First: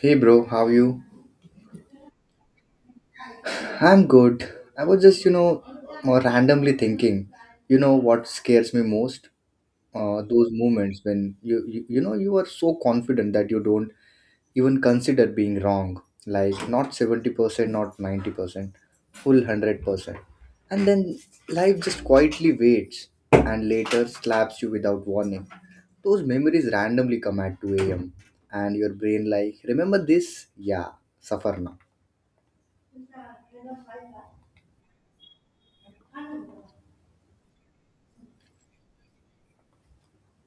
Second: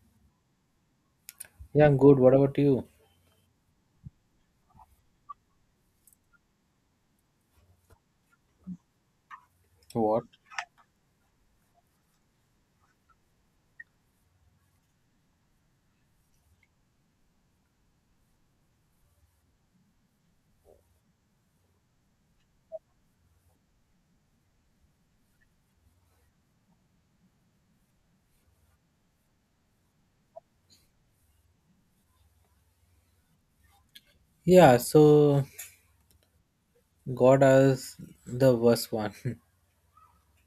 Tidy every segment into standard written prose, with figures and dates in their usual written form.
Hey bro, how are you? Yeah, I'm good. What about you? I'm good. I was just, randomly thinking, what scares me most? Uh, What? those moments when you are so confident that you don't even consider being wrong. Like not 70%, not 90%, full 100%. And then life just quietly waits and later slaps you without warning. Those memories randomly come at 2 a.m. and your brain like, remember this? Yeah, suffer now. Yeah, so God is the worst one.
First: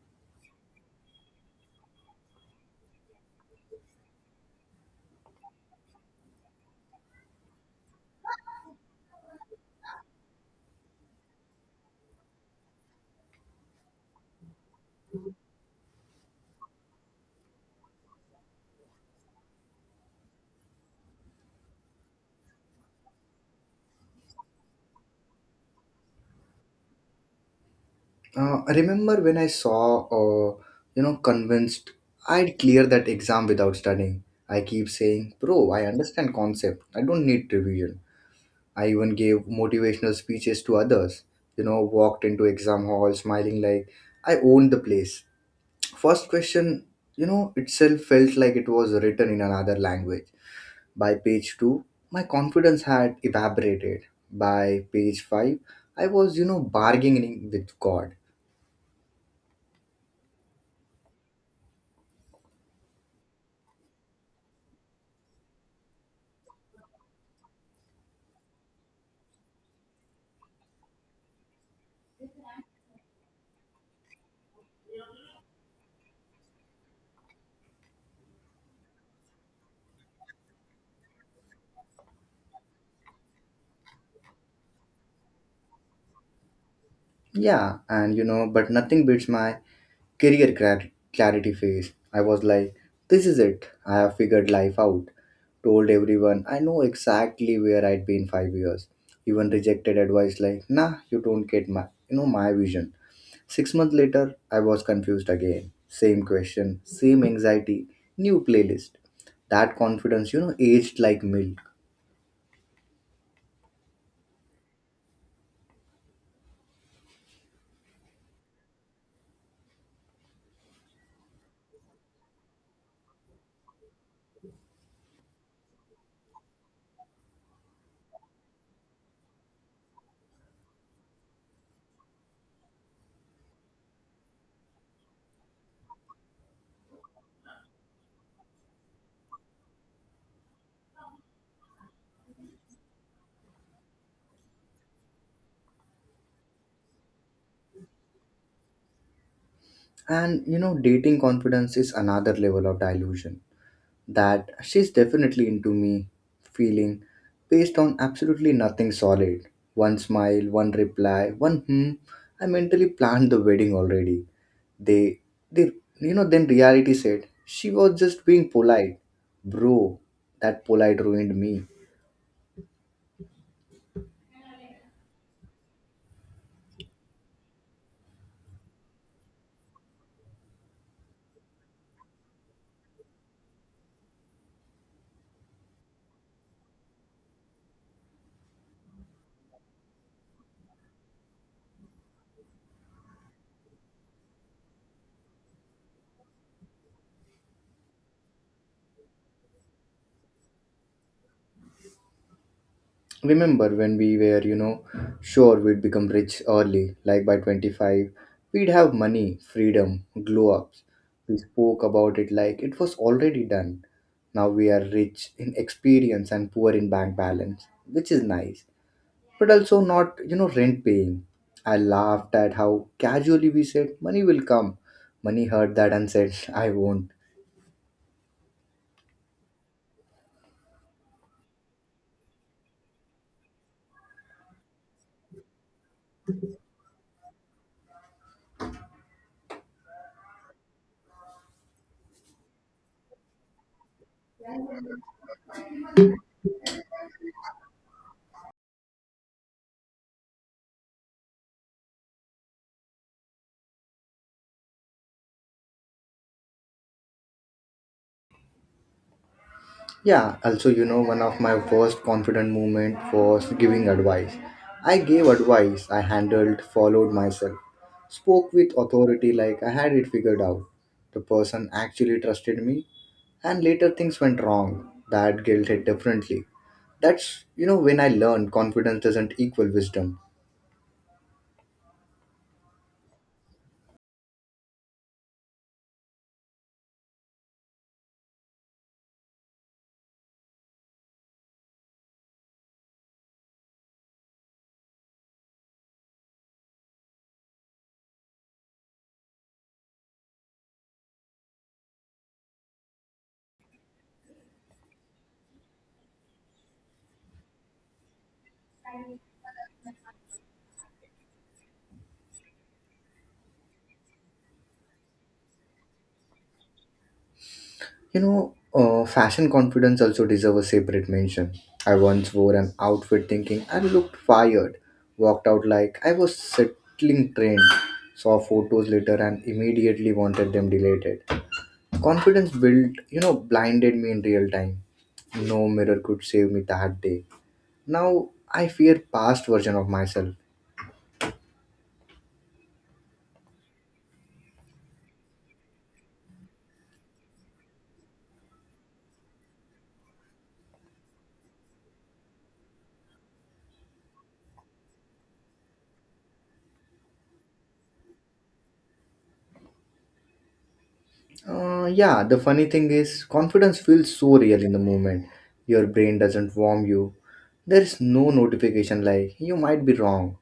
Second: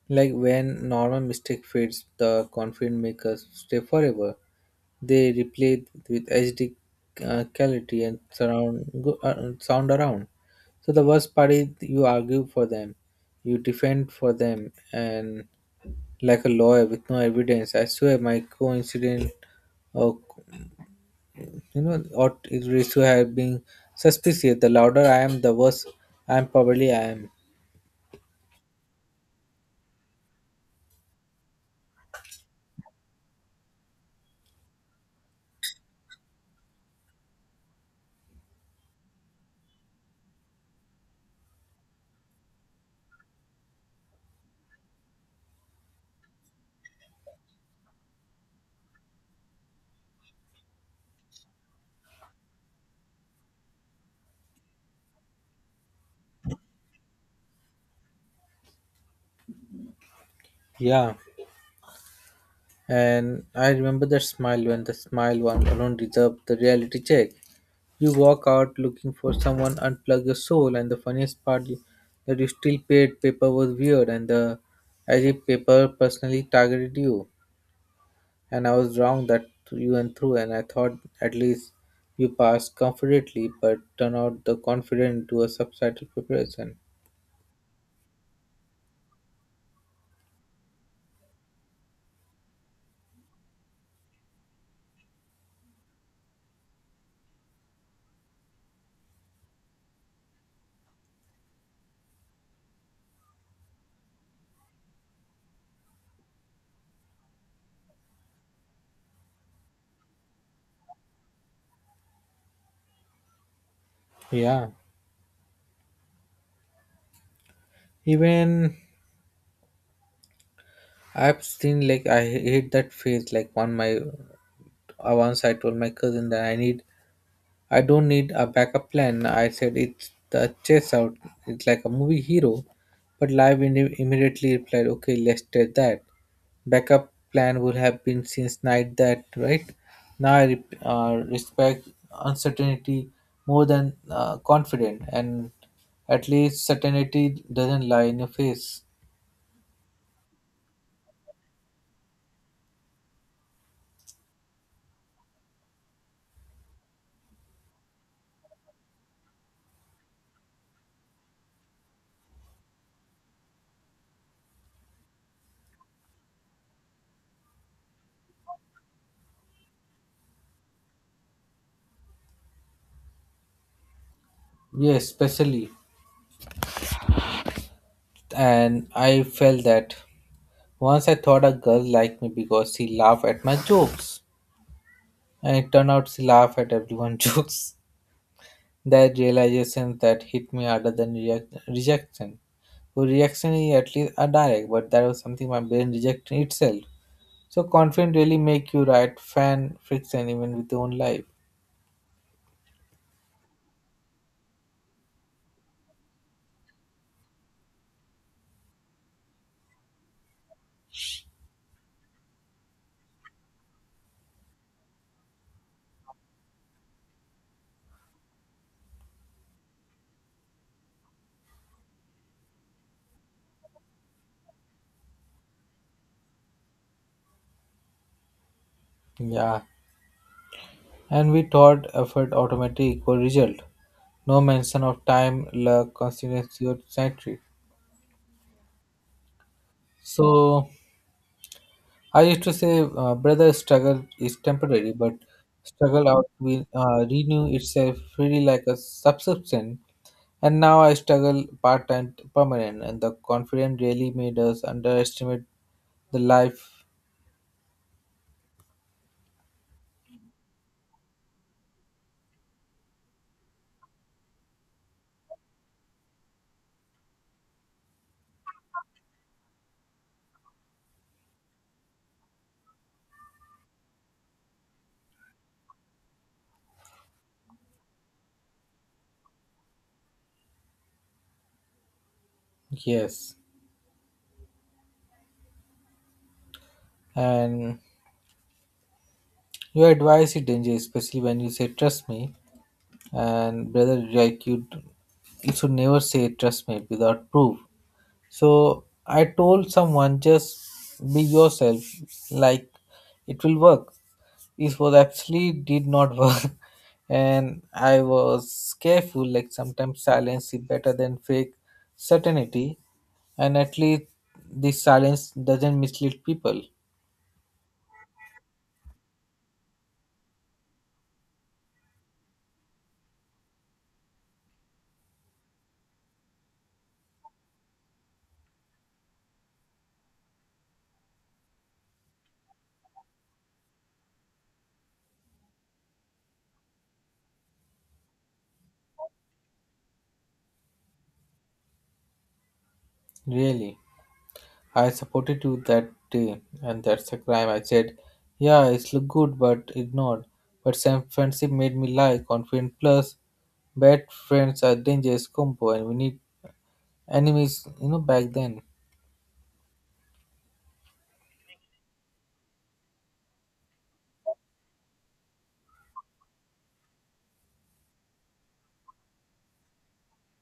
Like when normal mistake fades, the confident makers stay forever. They replay it with HD quality and surround go, sound around. So the worst part is you argue for them, you defend for them, and like a lawyer with no evidence. I swear my coincident. You know, ought it is to have been suspicious. The louder I am, the worse I am probably I am. I remember when I saw, uh, convinced I'd clear that exam without studying. I keep saying, bro, I understand concept. I don't need revision. I even gave motivational speeches to others. You know, walked into exam hall smiling like I owned the place. First question, itself felt like it was written in another language. By page 2, my confidence had evaporated. By page 5, I was, bargaining with God. Yeah. And I remember that smile when the smile one alone deserved the reality check. You walk out looking for someone, unplug your soul, and the funniest part you, that you still paid paper was weird, and the as if paper personally targeted you. And I was wrong that you and through, and I thought at least you passed confidently, but turned out the confident to a subtitle preparation. Yeah, and but nothing beats my career clarity phase. I was like, this is it. I have figured life out. Told everyone I know exactly where I'd be in 5 years. Even rejected advice like, nah, you don't get my vision. 6 months later, I was confused again. Same question, same anxiety, new playlist. That confidence, aged like milk. Yeah, even I've seen like I hate that phase. Like one my once I told my cousin that I need I don't need a backup plan. I said it's the chess out. It's like a movie hero, but live immediately replied, "Okay, let's test that." Backup plan would have been since night that right now I respect uncertainty more than confident, and at least certainty doesn't lie in your face. And you know, dating confidence is another level of delusion. That she's definitely into me feeling based on absolutely nothing solid. One smile, one reply, one hmm. I mentally planned the wedding already. They, they, then reality said she was just being polite. Bro, that polite ruined me. Yes, especially. And I felt that once I thought a girl liked me because she laughed at my jokes, and it turned out she laughed at everyone's jokes. That realization that hit me harder than rejection. So reaction is at least a direct, but that was something my brain rejected itself. So confidence really make you right fan friction even with your own life. Remember when we were sure we'd become rich early, like by 25. We'd have money freedom, glow ups. We spoke about it like it was already done. Now we are rich in experience and poor in bank balance, which is nice, but also not rent paying. I laughed at how casually we said money will come. Money heard that and said I won't. Yeah, and we thought effort automatically equal result. No mention of time, luck, consistency, or sanctity. So I used to say, brother, struggle is temporary, but struggle out will renew itself really like a subscription. And now I struggle part time permanent, and the confidence really made us underestimate the life. Yeah, also, you know, one of my first confident moment was giving advice. I gave advice, I handled, followed myself, spoke with authority like I had it figured out. The person actually trusted me, and later things went wrong. That guilt hit differently. That's, when I learned confidence doesn't equal wisdom. Yes, and your advice is dangerous, especially when you say trust me. And brother, like you should never say trust me without proof. So I told someone just be yourself, like it will work. It was actually did not work, and I was careful. Like sometimes silence is better than fake certainty, and at least this silence doesn't mislead people Fashion confidence also deserves a separate mention. I once wore an outfit thinking I looked fired, walked out like I was settling train. Saw photos later and immediately wanted them deleted. Confidence built, blinded me in real time. No mirror could save me that day. Now I fear past version of myself. really. I supported you that day, and that's a crime. I said, yeah, it's look good, but ignored. But Sam friendship made me lie, confident plus bad friends are dangerous combo, and we need enemies, you know, back then. Yeah, the funny thing is, confidence feels so real in the moment. Your brain doesn't warm you. There is no notification like, you might be wrong.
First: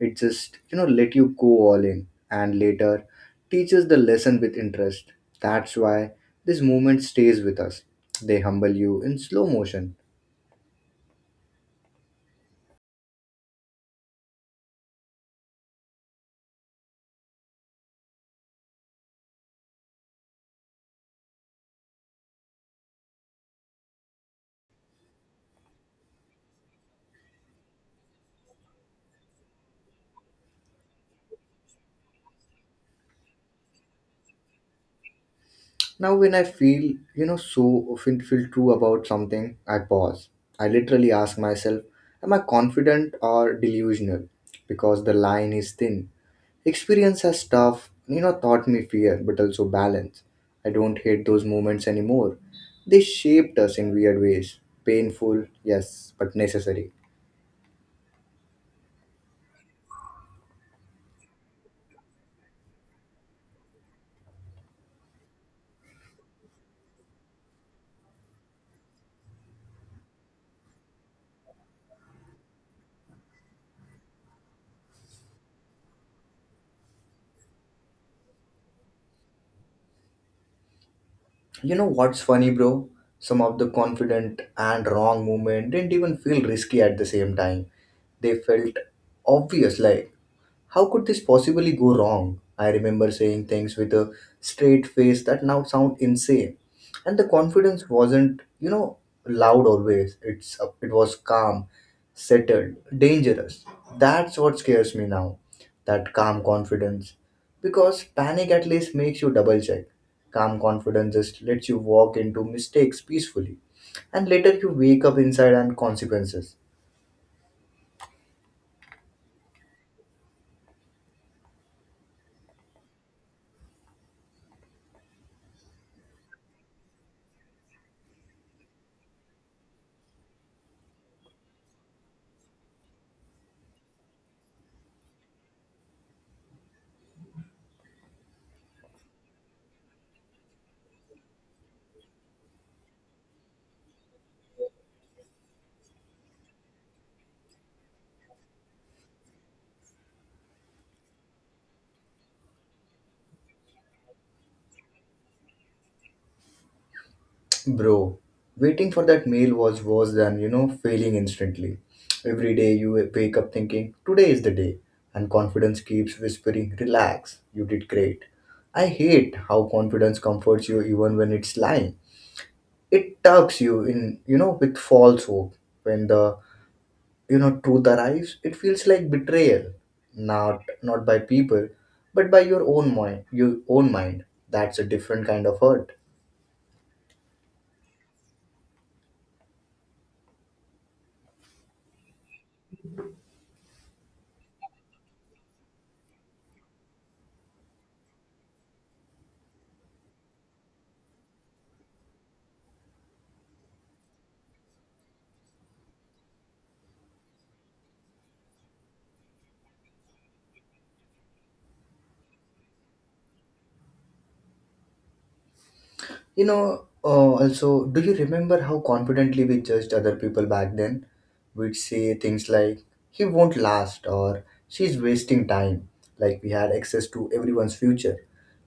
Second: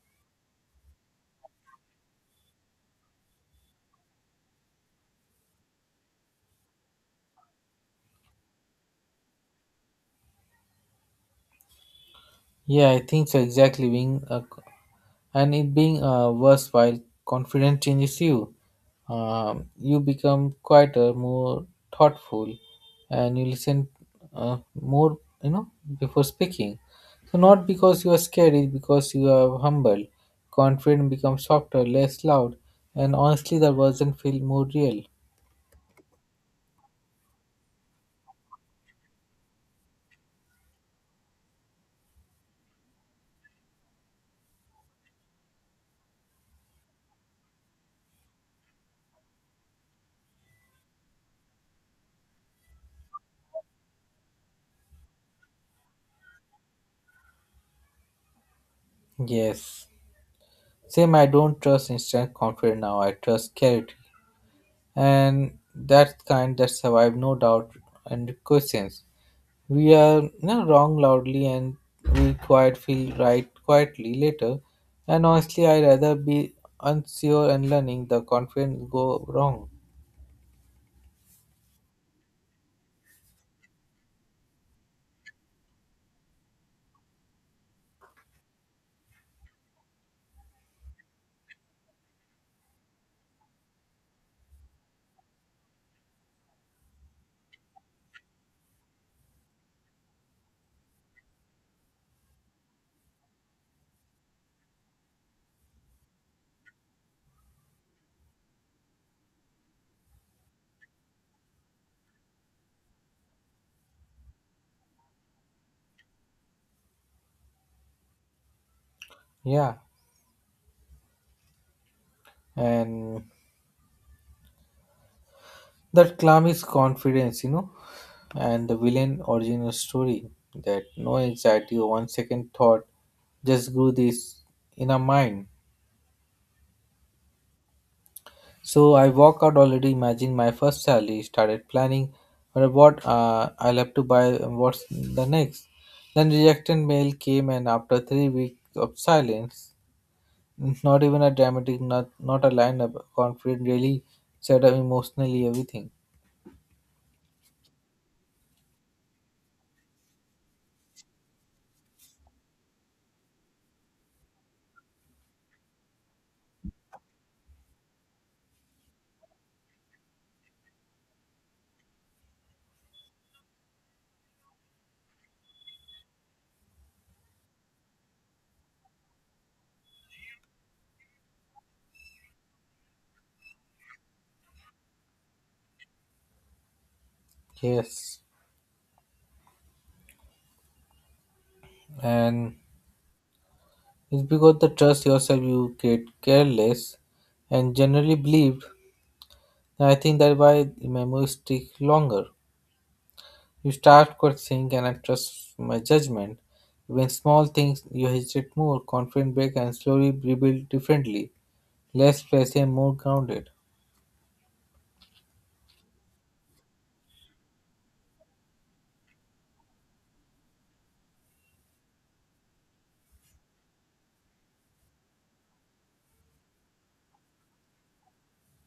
It just let you go all in and later teaches the lesson with interest. That's why this moment stays with us. They humble you in slow motion. Yeah, I think so. Exactly, being a and it being worthwhile confidence changes you, you become quieter more thoughtful and you listen more, you know, before speaking, so not because you are scared, it's because you are humble. Confidence becomes softer less loud, and honestly the version feel more real. Now, when I feel, feel true about something, I pause. I literally ask myself, am I confident or delusional? Because the line is thin. Experience as tough, taught me fear, but also balance. I don't hate those moments anymore. They shaped us in weird ways. Painful, yes, but necessary. Yes, same. I don't trust instant confidence now. I trust clarity and that kind that survive no doubt and questions. We are no, wrong loudly and we quite feel right quietly later. And honestly, I rather be unsure and learning the confidence go wrong. You know what's funny, bro? Some of the confident and wrong movement didn't even feel risky at the same time. They felt obvious, like, how could this possibly go wrong? I remember saying things with a straight face that now sound insane. And the confidence wasn't, loud always. It was calm, settled, dangerous. That's what scares me now. That calm confidence. Because panic at least makes you double check. Calm confidence just lets you walk into mistakes peacefully. And later you wake up inside and consequences. Yeah, and that calm is confidence, you know, and the villain original story that no anxiety or one second thought just grew this in our mind. So I walk out already imagine my first salary, started planning for what I'll have to buy and what's the next. Then rejected mail came and after 3 weeks of silence, not even a dramatic, not a line up, confident really set up emotionally everything. Bro, waiting for that mail was worse than, failing instantly. Every day you wake up thinking, today is the day, and confidence keeps whispering, relax, you did great. I hate how confidence comforts you even when it's lying. It tucks you in, with false hope. When the truth arrives, it feels like betrayal. Not by people, but by your own mind, your own mind. That's a different kind of hurt. Yes, and it's because the trust yourself you get careless and generally believed. I think that why the memories stick longer. You start questioning can I trust my judgment? When small things you hesitate more, confident break and slowly rebuild differently, less flashy and more grounded. Also, do you remember how confidently we judged other people back then? We'd say things like, he won't last or she's wasting time, like we had access to everyone's future.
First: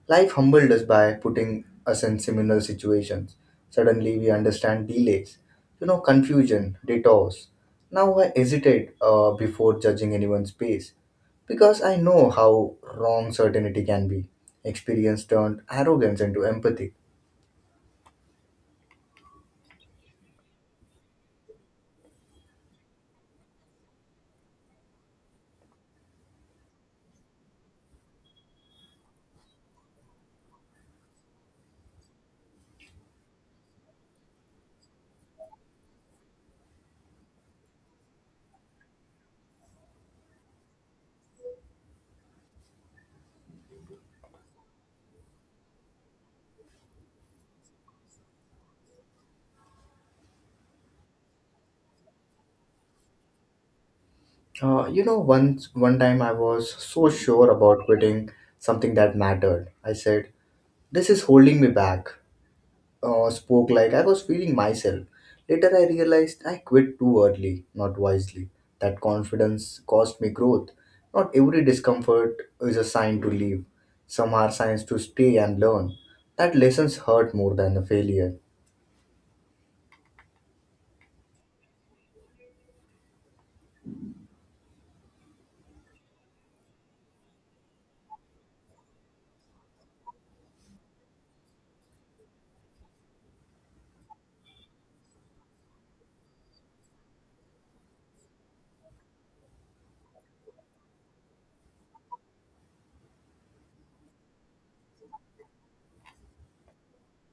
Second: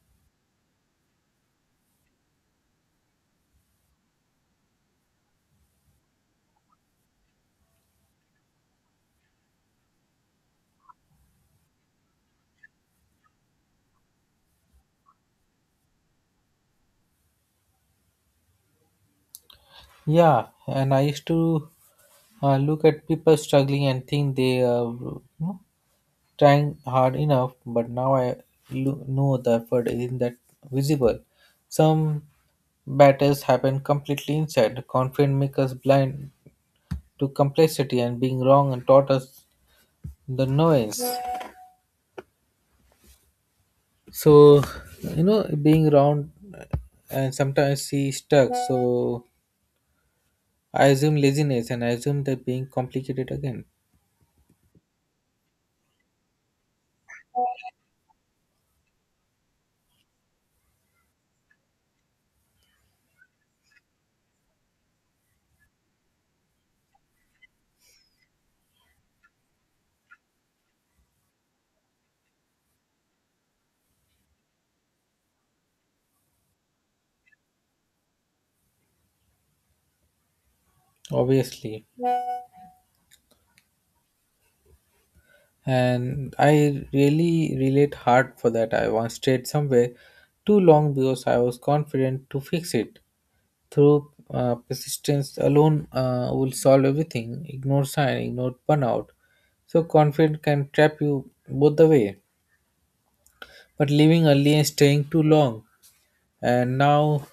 Life humbled us by putting us in similar situations. Suddenly, we understand delays, confusion, detours. Now, I hesitate before judging anyone's pace because I know how wrong certainty can be. Experience turned arrogance into empathy. Yeah, and I used to look at people struggling and think they are, you know, trying hard enough, but now I know the effort isn't that visible. Some battles happen completely inside. Confidence makes us blind to complexity and being wrong and taught us the noise. So, you know, being round and sometimes see stuck, so I assume laziness and I assume that being complicated again. Once one time I was so sure about quitting something that mattered. I said, "This is holding me back." Spoke like I was feeling myself. Later, I realized I quit too early, not wisely. That confidence cost me growth. Not every discomfort is a sign to leave. Some are signs to stay and learn. That lessons hurt more than the failure. Obviously, and I really relate hard for that. I once stayed somewhere too long because I was confident to fix it through persistence alone will solve everything, ignore sign, ignore burnout. So confidence can trap you both the way but leaving early and staying too long, and now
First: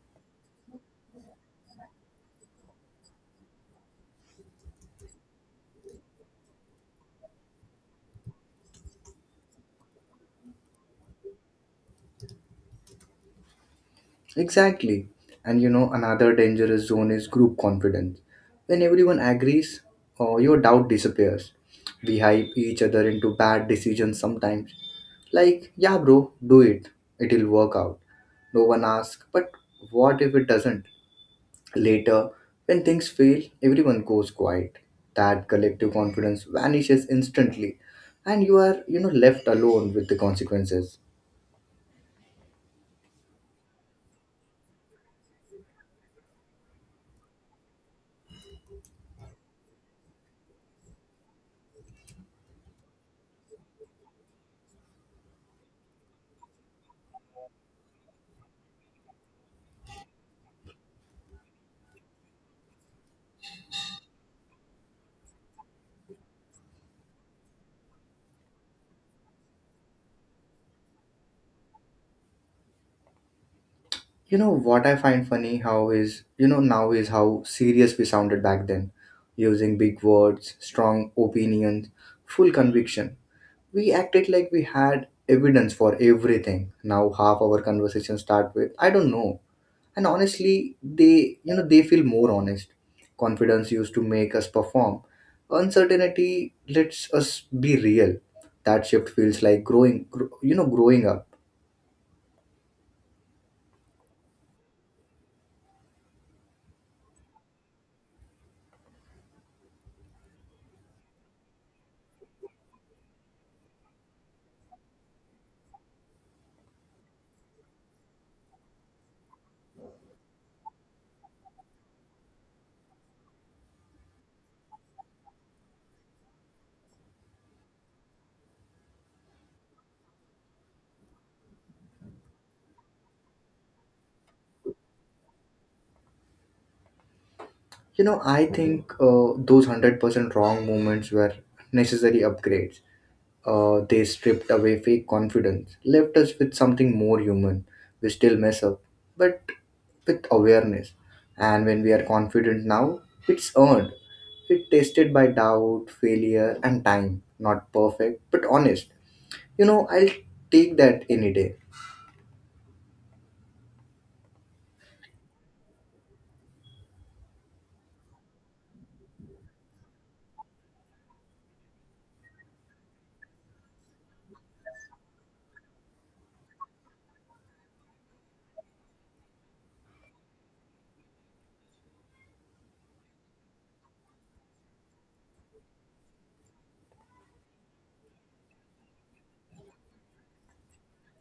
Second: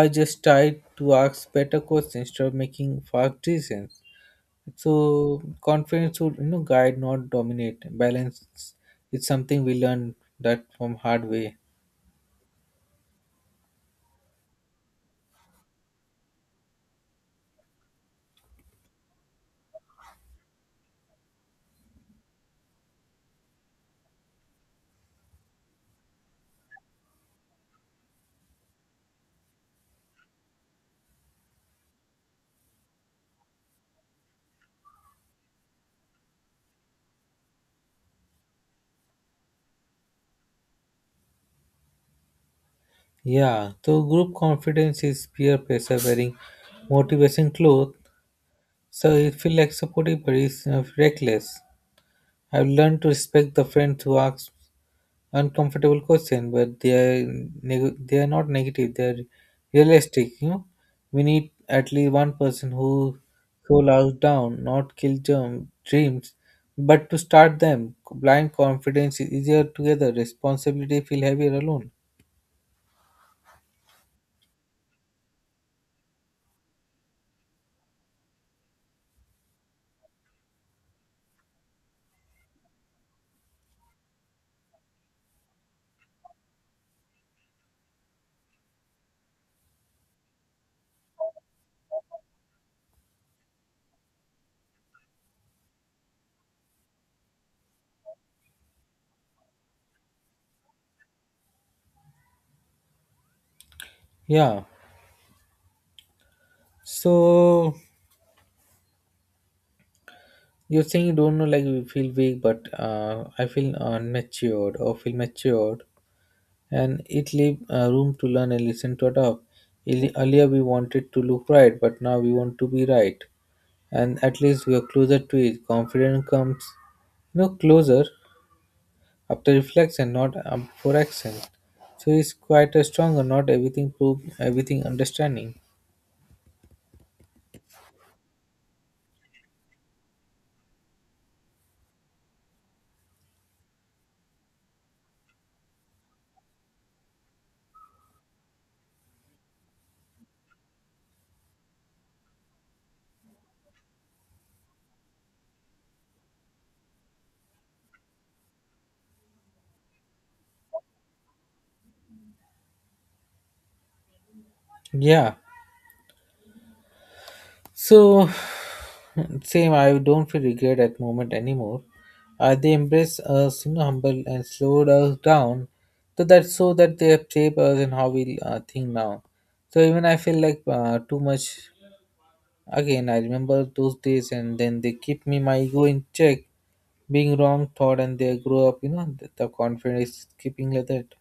I just try to ask better questions instead of making fast decisions. So confidence should, you know, guide, not dominate. Balance is something we learn that from hard way. Exactly. And you know, another dangerous zone is group confidence. When everyone agrees, your doubt disappears. We hype each other into bad decisions sometimes. Like, yeah, bro, do it. It'll work out. No one asks, but what if it doesn't? Later, when things fail, everyone goes quiet. That collective confidence vanishes instantly, and you are, left alone with the consequences. Yeah. So group confidence is peer pressure wearing motivation clothes. So it feel like supportive but it's reckless. I've learned to respect the friends who ask uncomfortable questions, but they are not negative. They are realistic. You know, we need at least one person who cool us down, not kill germ dreams, but to start them. Blind confidence is easier together. Responsibility feel heavier alone. You know what I find funny how is, you know, now is how serious we sounded back then, using big words, strong opinions, full conviction. We acted like we had evidence for everything. Now half our conversations start with, I don't know. And honestly, they feel more honest. Confidence used to make us perform. Uncertainty lets us be real. That shift feels like growing, growing up. Yeah. So you're saying you don't know, like you feel weak, but I feel unmatured or feel matured. And it leave room to learn and listen to adopt. Earlier we wanted to look right, but now we want to be right, and at least we are closer to it. Confidence comes, you know, closer after reflection, not before action. So it's quite a stronger. Not everything prove everything understanding. You know, I think those 100% wrong moments were necessary upgrades. They stripped away fake confidence, left us with something more human. We still mess up, but with awareness. And when we are confident now, it's earned. It tested by doubt, failure, and time. Not perfect, but honest. You know, I'll take that any day. Yeah. So, same, I don't feel regret at moment anymore. They embrace us, you know, humble and slowed us down, so that they have shaped us and how we think now. So even I feel like too much. Again, I remember those days, and then they keep me my ego in check, being wrong thought, and they grow up. You know, the confidence keeping like that.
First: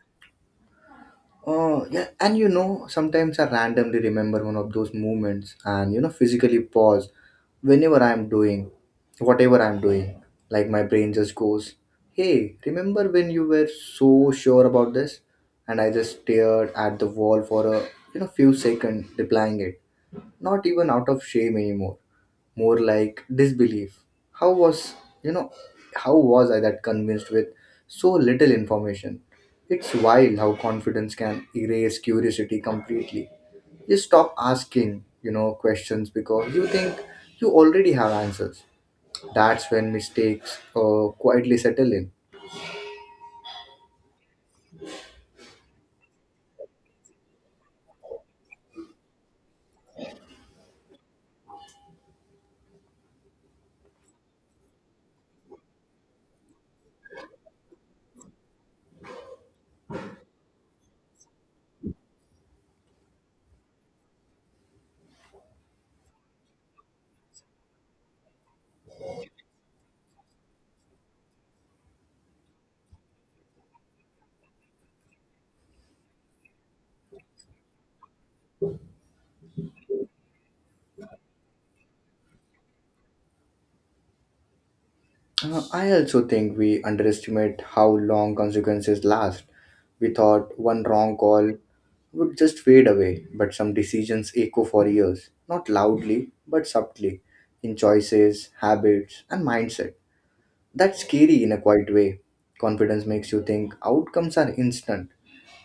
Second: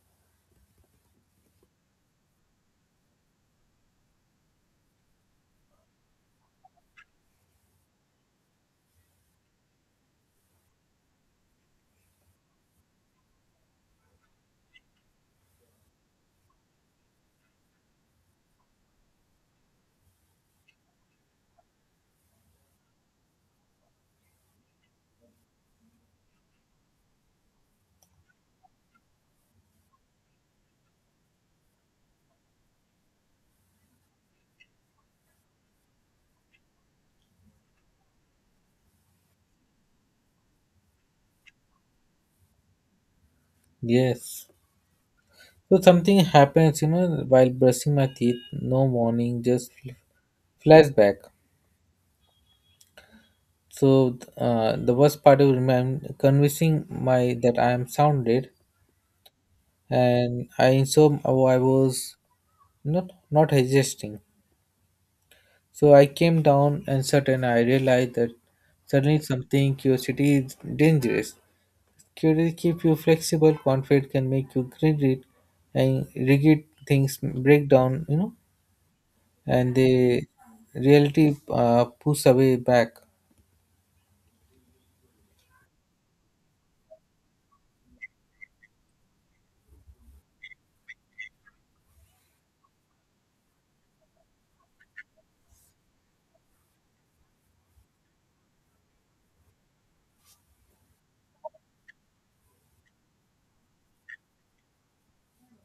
Oh, yeah, and you know, sometimes I randomly remember one of those moments and physically pause whenever I'm doing whatever I'm doing. Like my brain just goes, hey, remember when you were so sure about this? And I just stared at the wall for a few seconds replying it. Not even out of shame anymore, more like disbelief. How was you know how was I that convinced with so little information? It's wild how confidence can erase curiosity completely. You stop asking questions because you think you already have answers. That's when mistakes quietly settle in. Yes. So something happens, you know, while brushing my teeth. No warning, just flashback. So the worst part of it, I'm convincing my that I am sounded, and I so I was not hesitating. So I came down and certain I realized that suddenly something curiosity is dangerous. Curiosity keep you flexible, confident can make you rigid, and rigid things break down. You know, and the reality push away back. I also think we underestimate how long consequences last. We thought one wrong call would just fade away, but some decisions echo for years, not loudly, but subtly, in choices, habits, and mindset. That's scary in a quiet way. Confidence makes you think outcomes are instant.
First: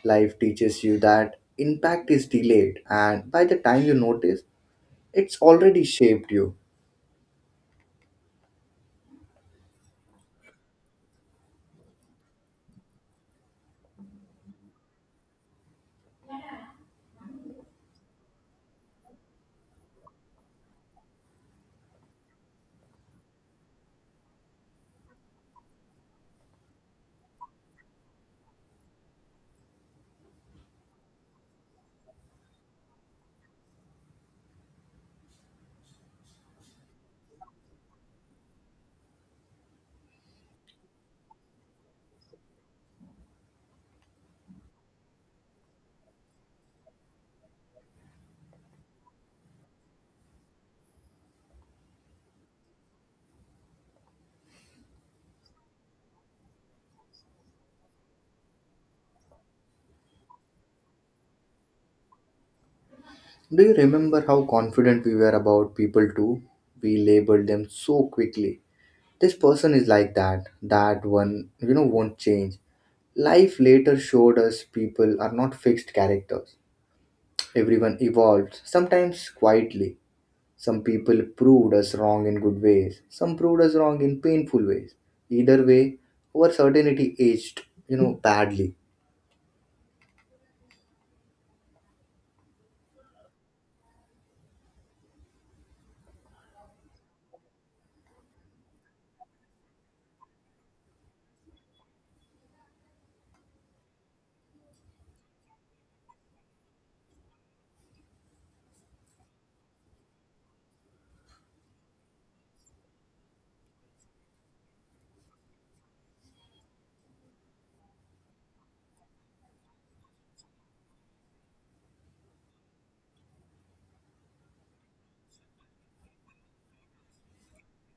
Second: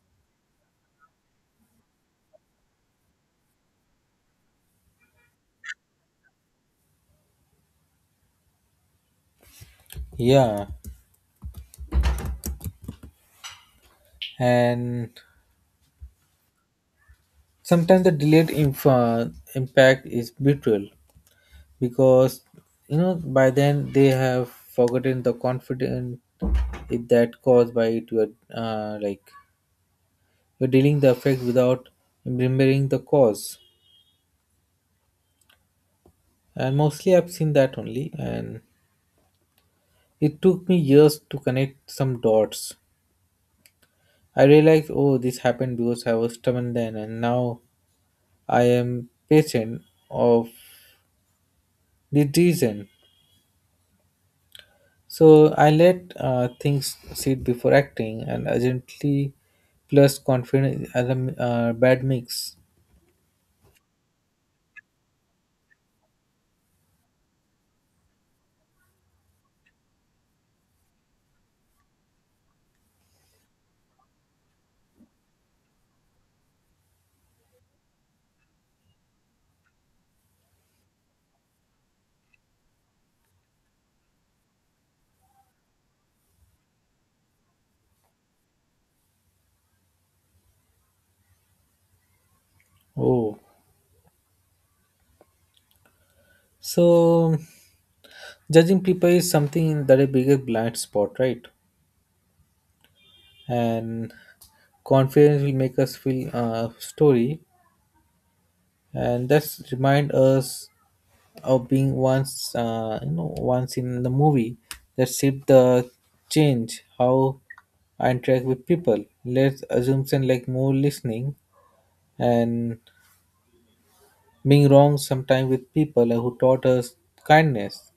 Life teaches you that impact is delayed, and by the time you notice, it's already shaped you. Yeah, and sometimes the delayed impact is brutal because, you know, by then they have forgotten the confidence that caused by it. You're like you're dealing the effect without remembering the cause, and mostly I've seen that only, and it took me years to connect some dots. I realized, oh, this happened because I was stubborn then and now I am patient of the reason. So I let things sit before acting and urgently plus confidence are a bad mix. Do you remember how confident we were about people too? We labeled them so quickly. This person is like that, that one, won't change. Life later showed us people are not fixed characters. Everyone evolves, sometimes quietly. Some people proved us wrong in good ways, some proved us wrong in painful ways. Either way, our certainty aged, badly. Oh, so judging people is something that a bigger blind spot, right? And confidence will make us feel story and that's remind us of being once you know once in the movie that shaped the change how I interact with people. Let's assumption like more listening and being wrong sometimes with people who taught us kindness.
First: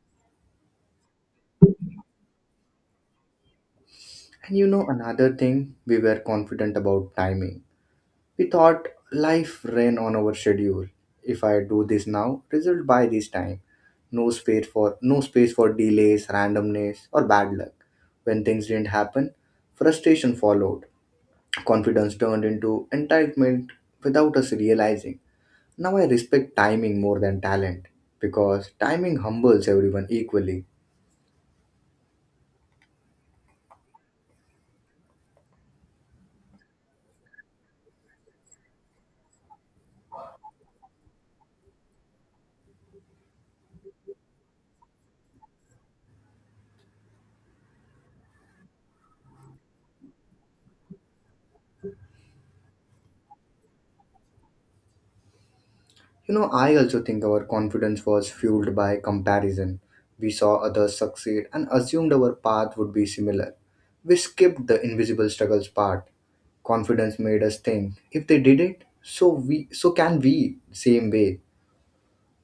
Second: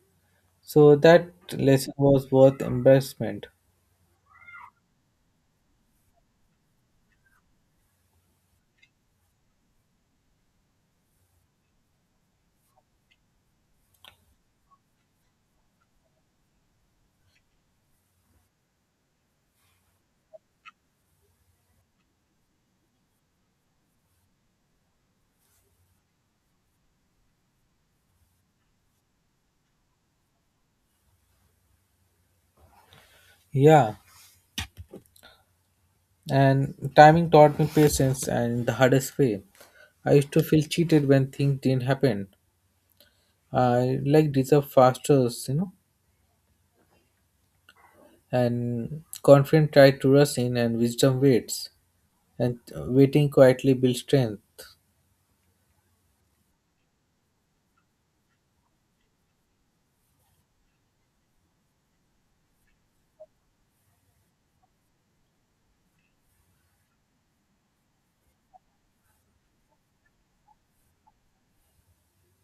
So that lesson was worth embarrassment. And you know, another thing, we were confident about timing. We thought life ran on our schedule. If I do this now, result by this time. No space for delays, randomness, or bad luck. When things didn't happen, frustration followed. Confidence turned into entitlement without us realizing. Now I respect timing more than talent because timing humbles everyone equally. Yeah, and timing taught me patience and the hardest way. I used to feel cheated when things didn't happen. I like deserve fasters, you know, and confident try to rush in, and wisdom waits, and waiting quietly builds strength. You know, I also think our confidence was fueled by comparison. We saw others succeed and assumed our path would be similar. We skipped the invisible struggles part. Confidence made us think if they did it, so can we same way.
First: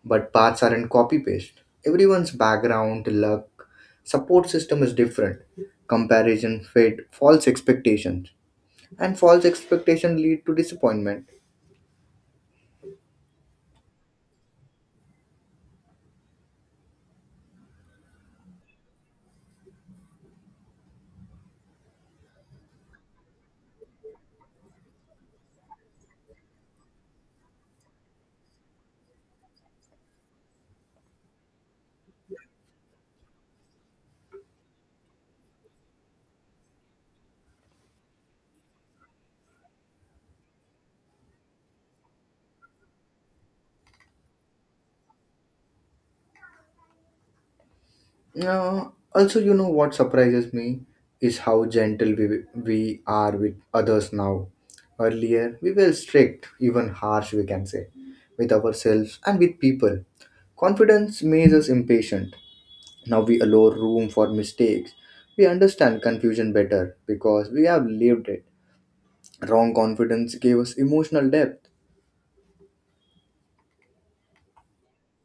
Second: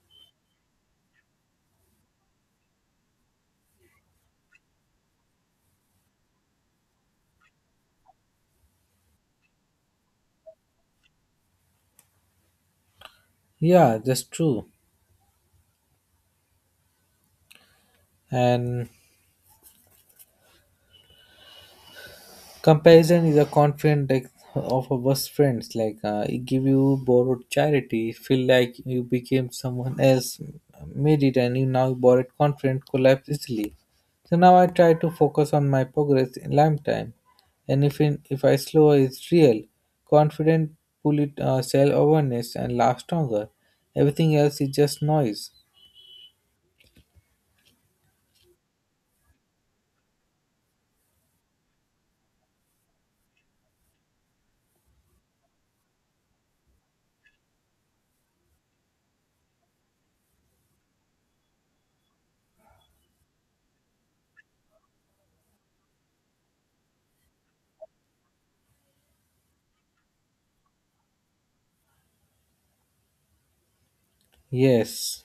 But paths aren't copy paste. Everyone's background, luck, support system is different. Comparison fed false expectations, and false expectations lead to disappointment. Yeah, that's true. And comparison is a confident of a best friends. Like it give you borrowed charity, feel like you became someone else, made it, and you now borrowed confident collapse easily. So now I try to focus on my progress in lifetime, and if in, if I slow is real, confident pull it self awareness and last stronger. Everything else is just noise. Uh, also, what surprises me is how gentle we are with others now. Earlier, we were strict, even harsh, we can say, with ourselves and with people. Confidence makes us impatient. Now we allow room for mistakes. We understand confusion better because we have lived it. Wrong confidence gave us emotional depth. Yes.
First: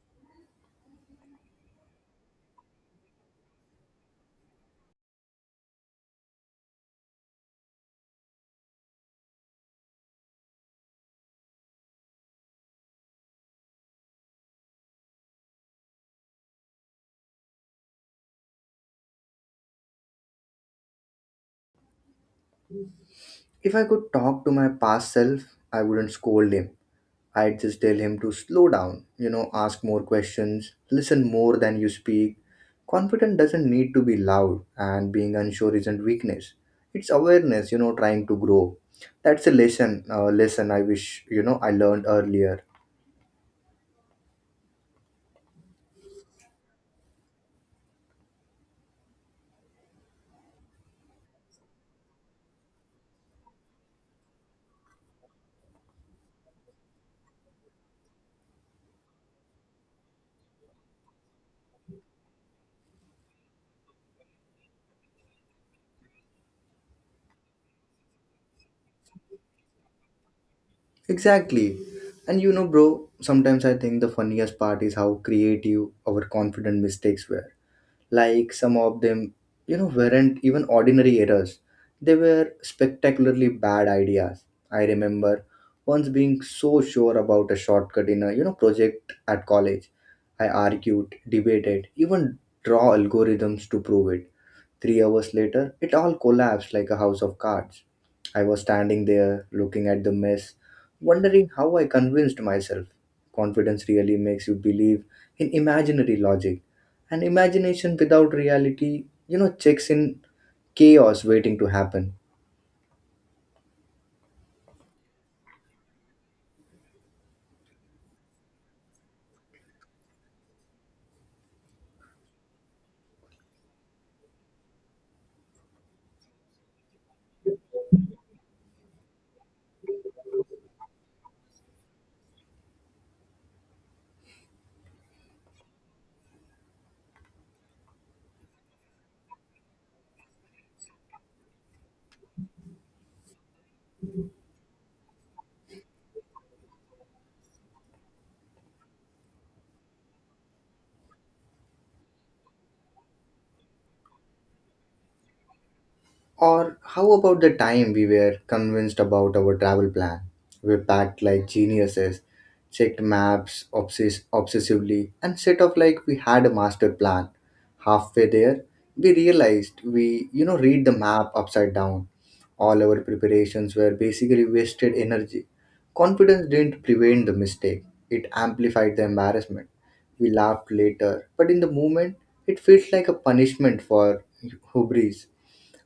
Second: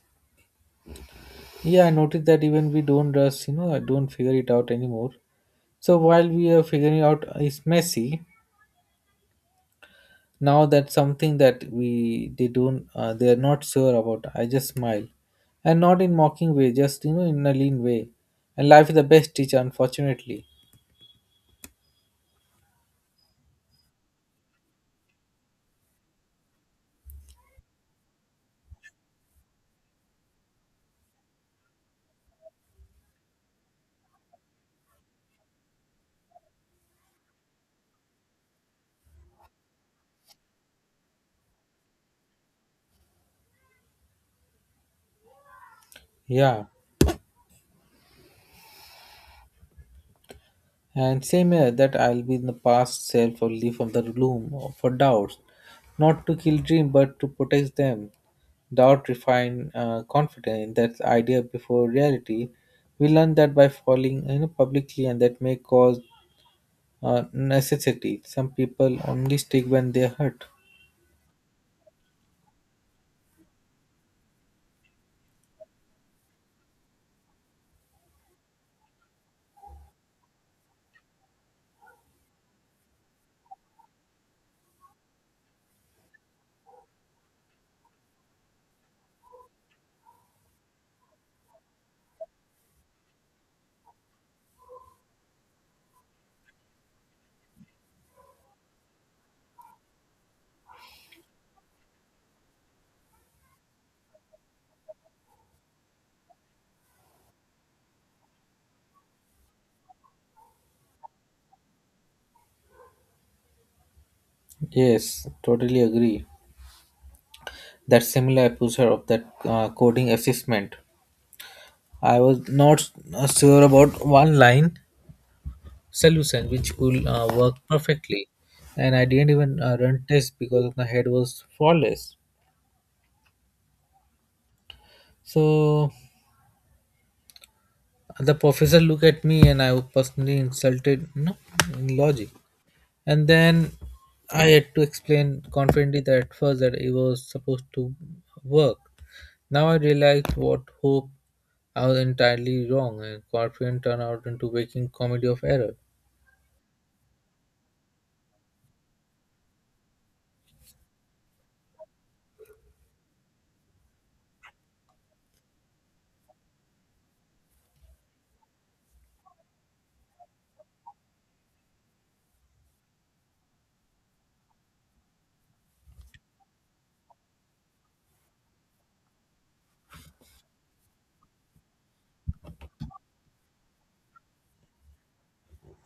Yeah, I noticed that even we don't rush, you know, I don't figure it out anymore. So while we are figuring out is messy, now that's something that we they don't they are not sure about. I just smile, and not in mocking way, just, you know, in a lean way. And life is the best teacher, unfortunately. If I could talk to my past self, I wouldn't scold him. I'd just tell him to slow down, ask more questions, listen more than you speak. Confident doesn't need to be loud, and being unsure isn't weakness. It's awareness, trying to grow. That's a lesson I wish, I learned earlier. Yeah, and same here that I'll be in the past self only from the gloom for doubts, not to kill dream but to protect them. Doubt refine confidence in that idea before reality. We learn that by falling, you know, publicly and that may cause necessity. Some people only stick when they hurt. Exactly. And you know, bro, sometimes I think the funniest part is how creative our confident mistakes were, like some of them, weren't even ordinary errors, they were spectacularly bad ideas. I remember once being so sure about a shortcut in a project at college. I argued, debated, even draw algorithms to prove it. 3 hours later, it all collapsed like a house of cards. I was standing there, looking at the mess, wondering how I convinced myself. Confidence really makes you believe in imaginary logic. And imagination without reality, checks in chaos waiting to happen. Yes, totally agree. That similar episode of that coding assessment. I was not sure about one line solution which could work perfectly, and I didn't even run test because my head was flawless. So the professor looked at me, and I was personally insulted. No, in logic. And then I had to explain confidently that at first that it was supposed to work. Now I realized what hope I was entirely wrong and confident turned out into waking comedy of error. Or how about the time we were convinced about our travel plan? We packed like geniuses, checked maps obsessively, and set off like we had a master plan. Halfway there, we realized we read the map upside down. All our preparations were basically wasted energy. Confidence didn't prevent the mistake, it amplified the embarrassment. We laughed later, but in the moment, it felt like a punishment for hubris.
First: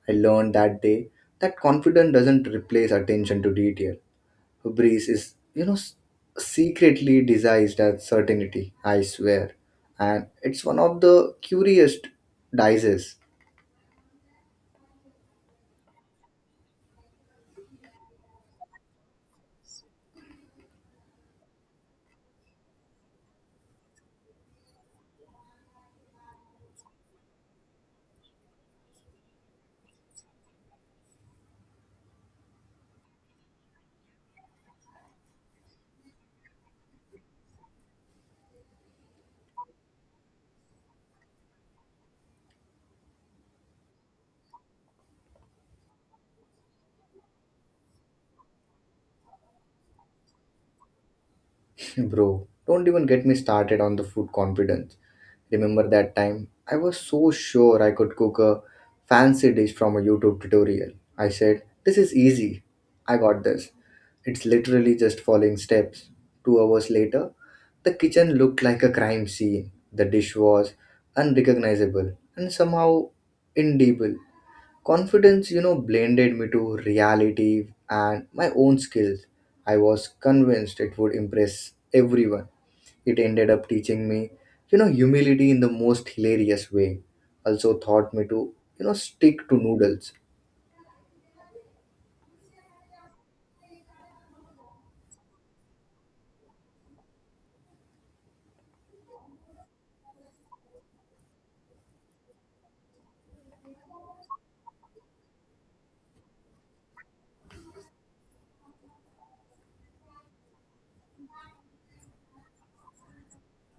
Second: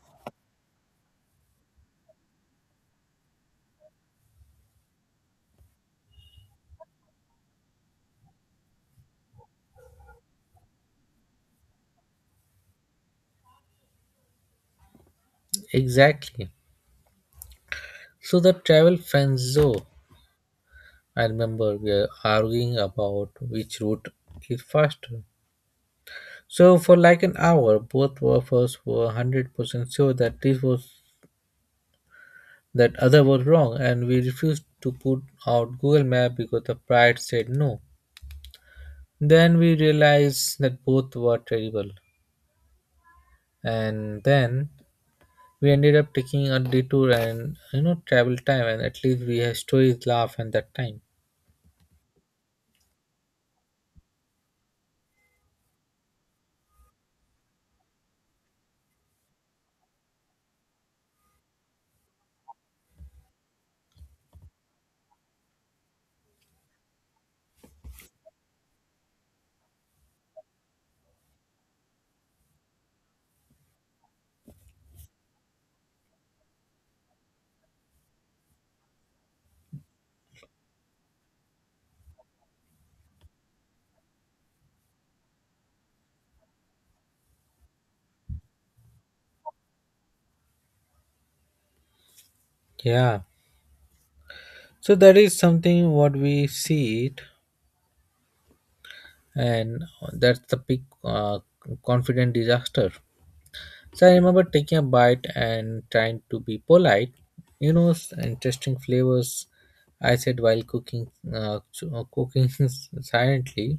I learned that day that confidence doesn't replace attention to detail. Hubris is, secretly disguised as certainty, I swear. And it's one of the curious dices. Exactly. So the travel frenzo, I remember we are arguing about which route is faster, so for like an hour both of us were 100% sure that this was that other was wrong and we refused to put out Google map because the pride said no. Then we realized that both were terrible, and then we ended up taking a detour and, you know, travel time, and at least we have stories laugh at that time. Bro, don't even get me started on the food confidence. Remember that time? I was so sure I could cook a fancy dish from a YouTube tutorial. I said, "This is easy. I got this. It's literally just following steps." 2 hours later, the kitchen looked like a crime scene. The dish was unrecognizable and somehow indelible. Confidence blended me to reality and my own skills. I was convinced it would impress everyone. It ended up teaching me, humility in the most hilarious way. Also taught me to, stick to noodles. Yeah, so that is something what we see it, and that's the big confident disaster. So I remember taking a bite and trying to be polite, you know, and testing flavors. I said while cooking, cooking silently.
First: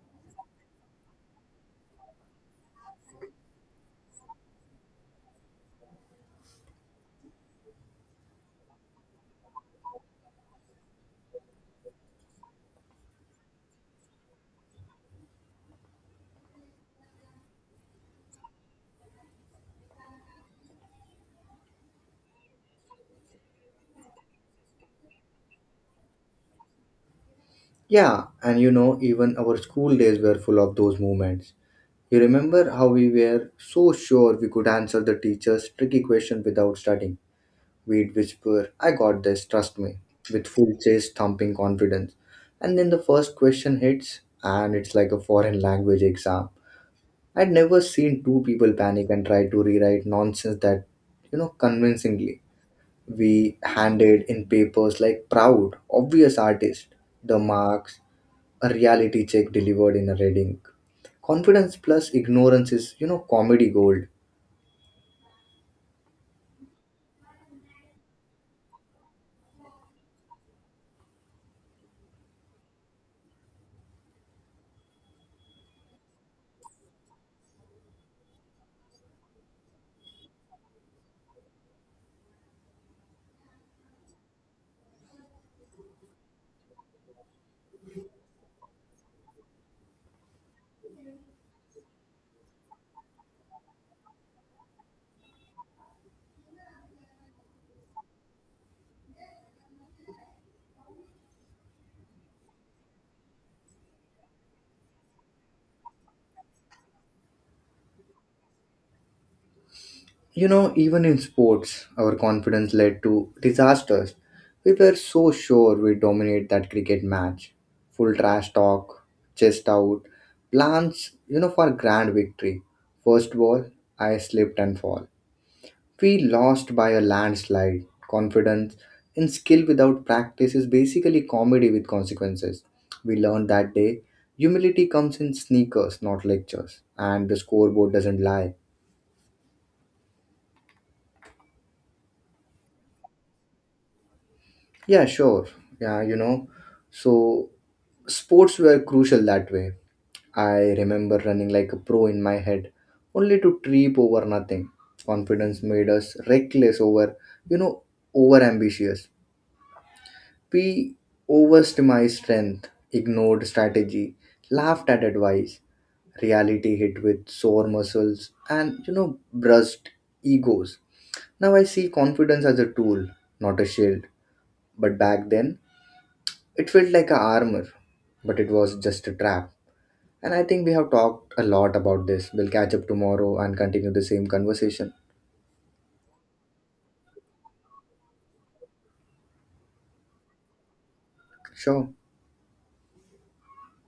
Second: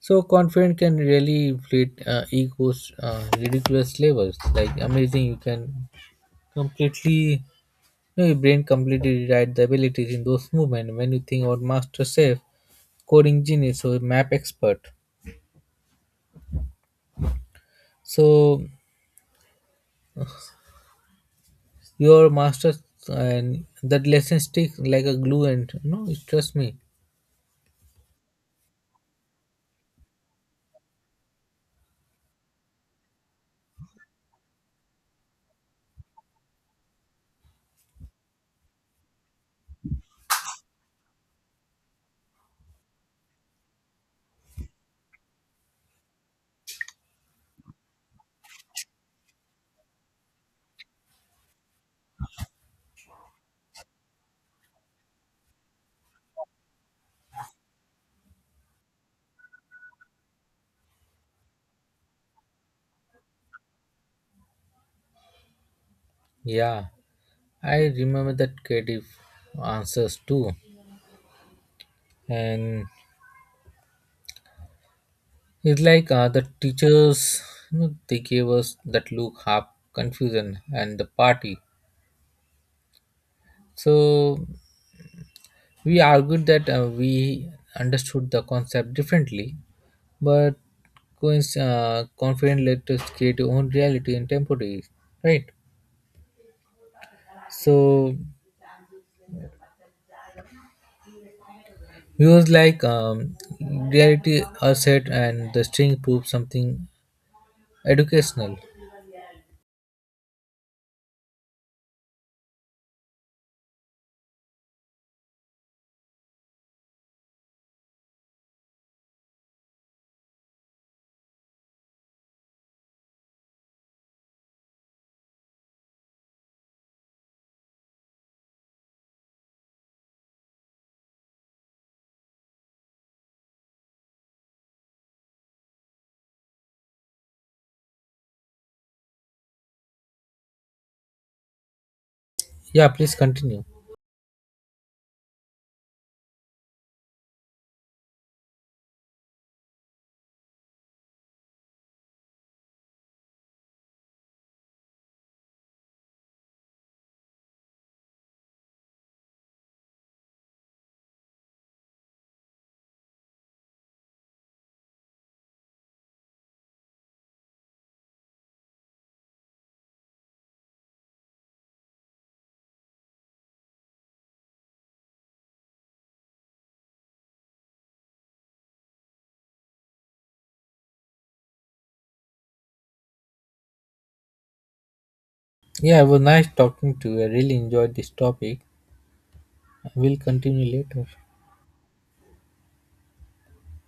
So confidence can really inflate egos ridiculous levels. Like amazing, you can completely, you know, your brain completely rewrite the abilities in those movements. When you think about master chef, coding genius, or map expert, so your master and that lesson sticks like a glue. And no, trust me, Yeah, and you know, even our school days were full of those moments. You remember how we were so sure we could answer the teacher's tricky question without studying? We'd whisper, "I got this, trust me," with full chest thumping confidence. And then the first question hits, and it's like a foreign language exam. I'd never seen two people panic and try to rewrite nonsense that, convincingly. We handed in papers like proud, obvious artists. The marks, a reality check delivered in a reading. Confidence plus ignorance is, comedy gold. yeah, I remember that creative answers too, and it's like the teachers, you know, they gave us that look half confusion and the party. So we argued that we understood the concept differently, but confident let us create our own reality in temporary, right? So we was like reality are and the string proved something educational. You know, even in sports, our confidence led to disasters. We were so sure we dominate that cricket match. Full trash talk, chest out, plans, for grand victory. First ball, I slipped and fall. We lost by a landslide. Confidence in skill without practice is basically comedy with consequences. We learned that day humility comes in sneakers, not lectures, and the scoreboard doesn't lie. Yeah, please continue. Yeah, sure. Yeah, you know. So, sports were crucial that way. I remember running like a pro in my head, only to trip over nothing. Confidence made us reckless, over, you know, over ambitious. We overestimated strength, ignored strategy, laughed at advice. Reality hit with sore muscles and, brushed egos. Now I see confidence as a tool, not a shield. But back then, it felt like a armor, but it was just a trap. And I think we have talked a lot about this. We'll catch up tomorrow and continue the same conversation. Yeah, it was nice talking to you. I really enjoyed this topic. We'll continue later. Sure.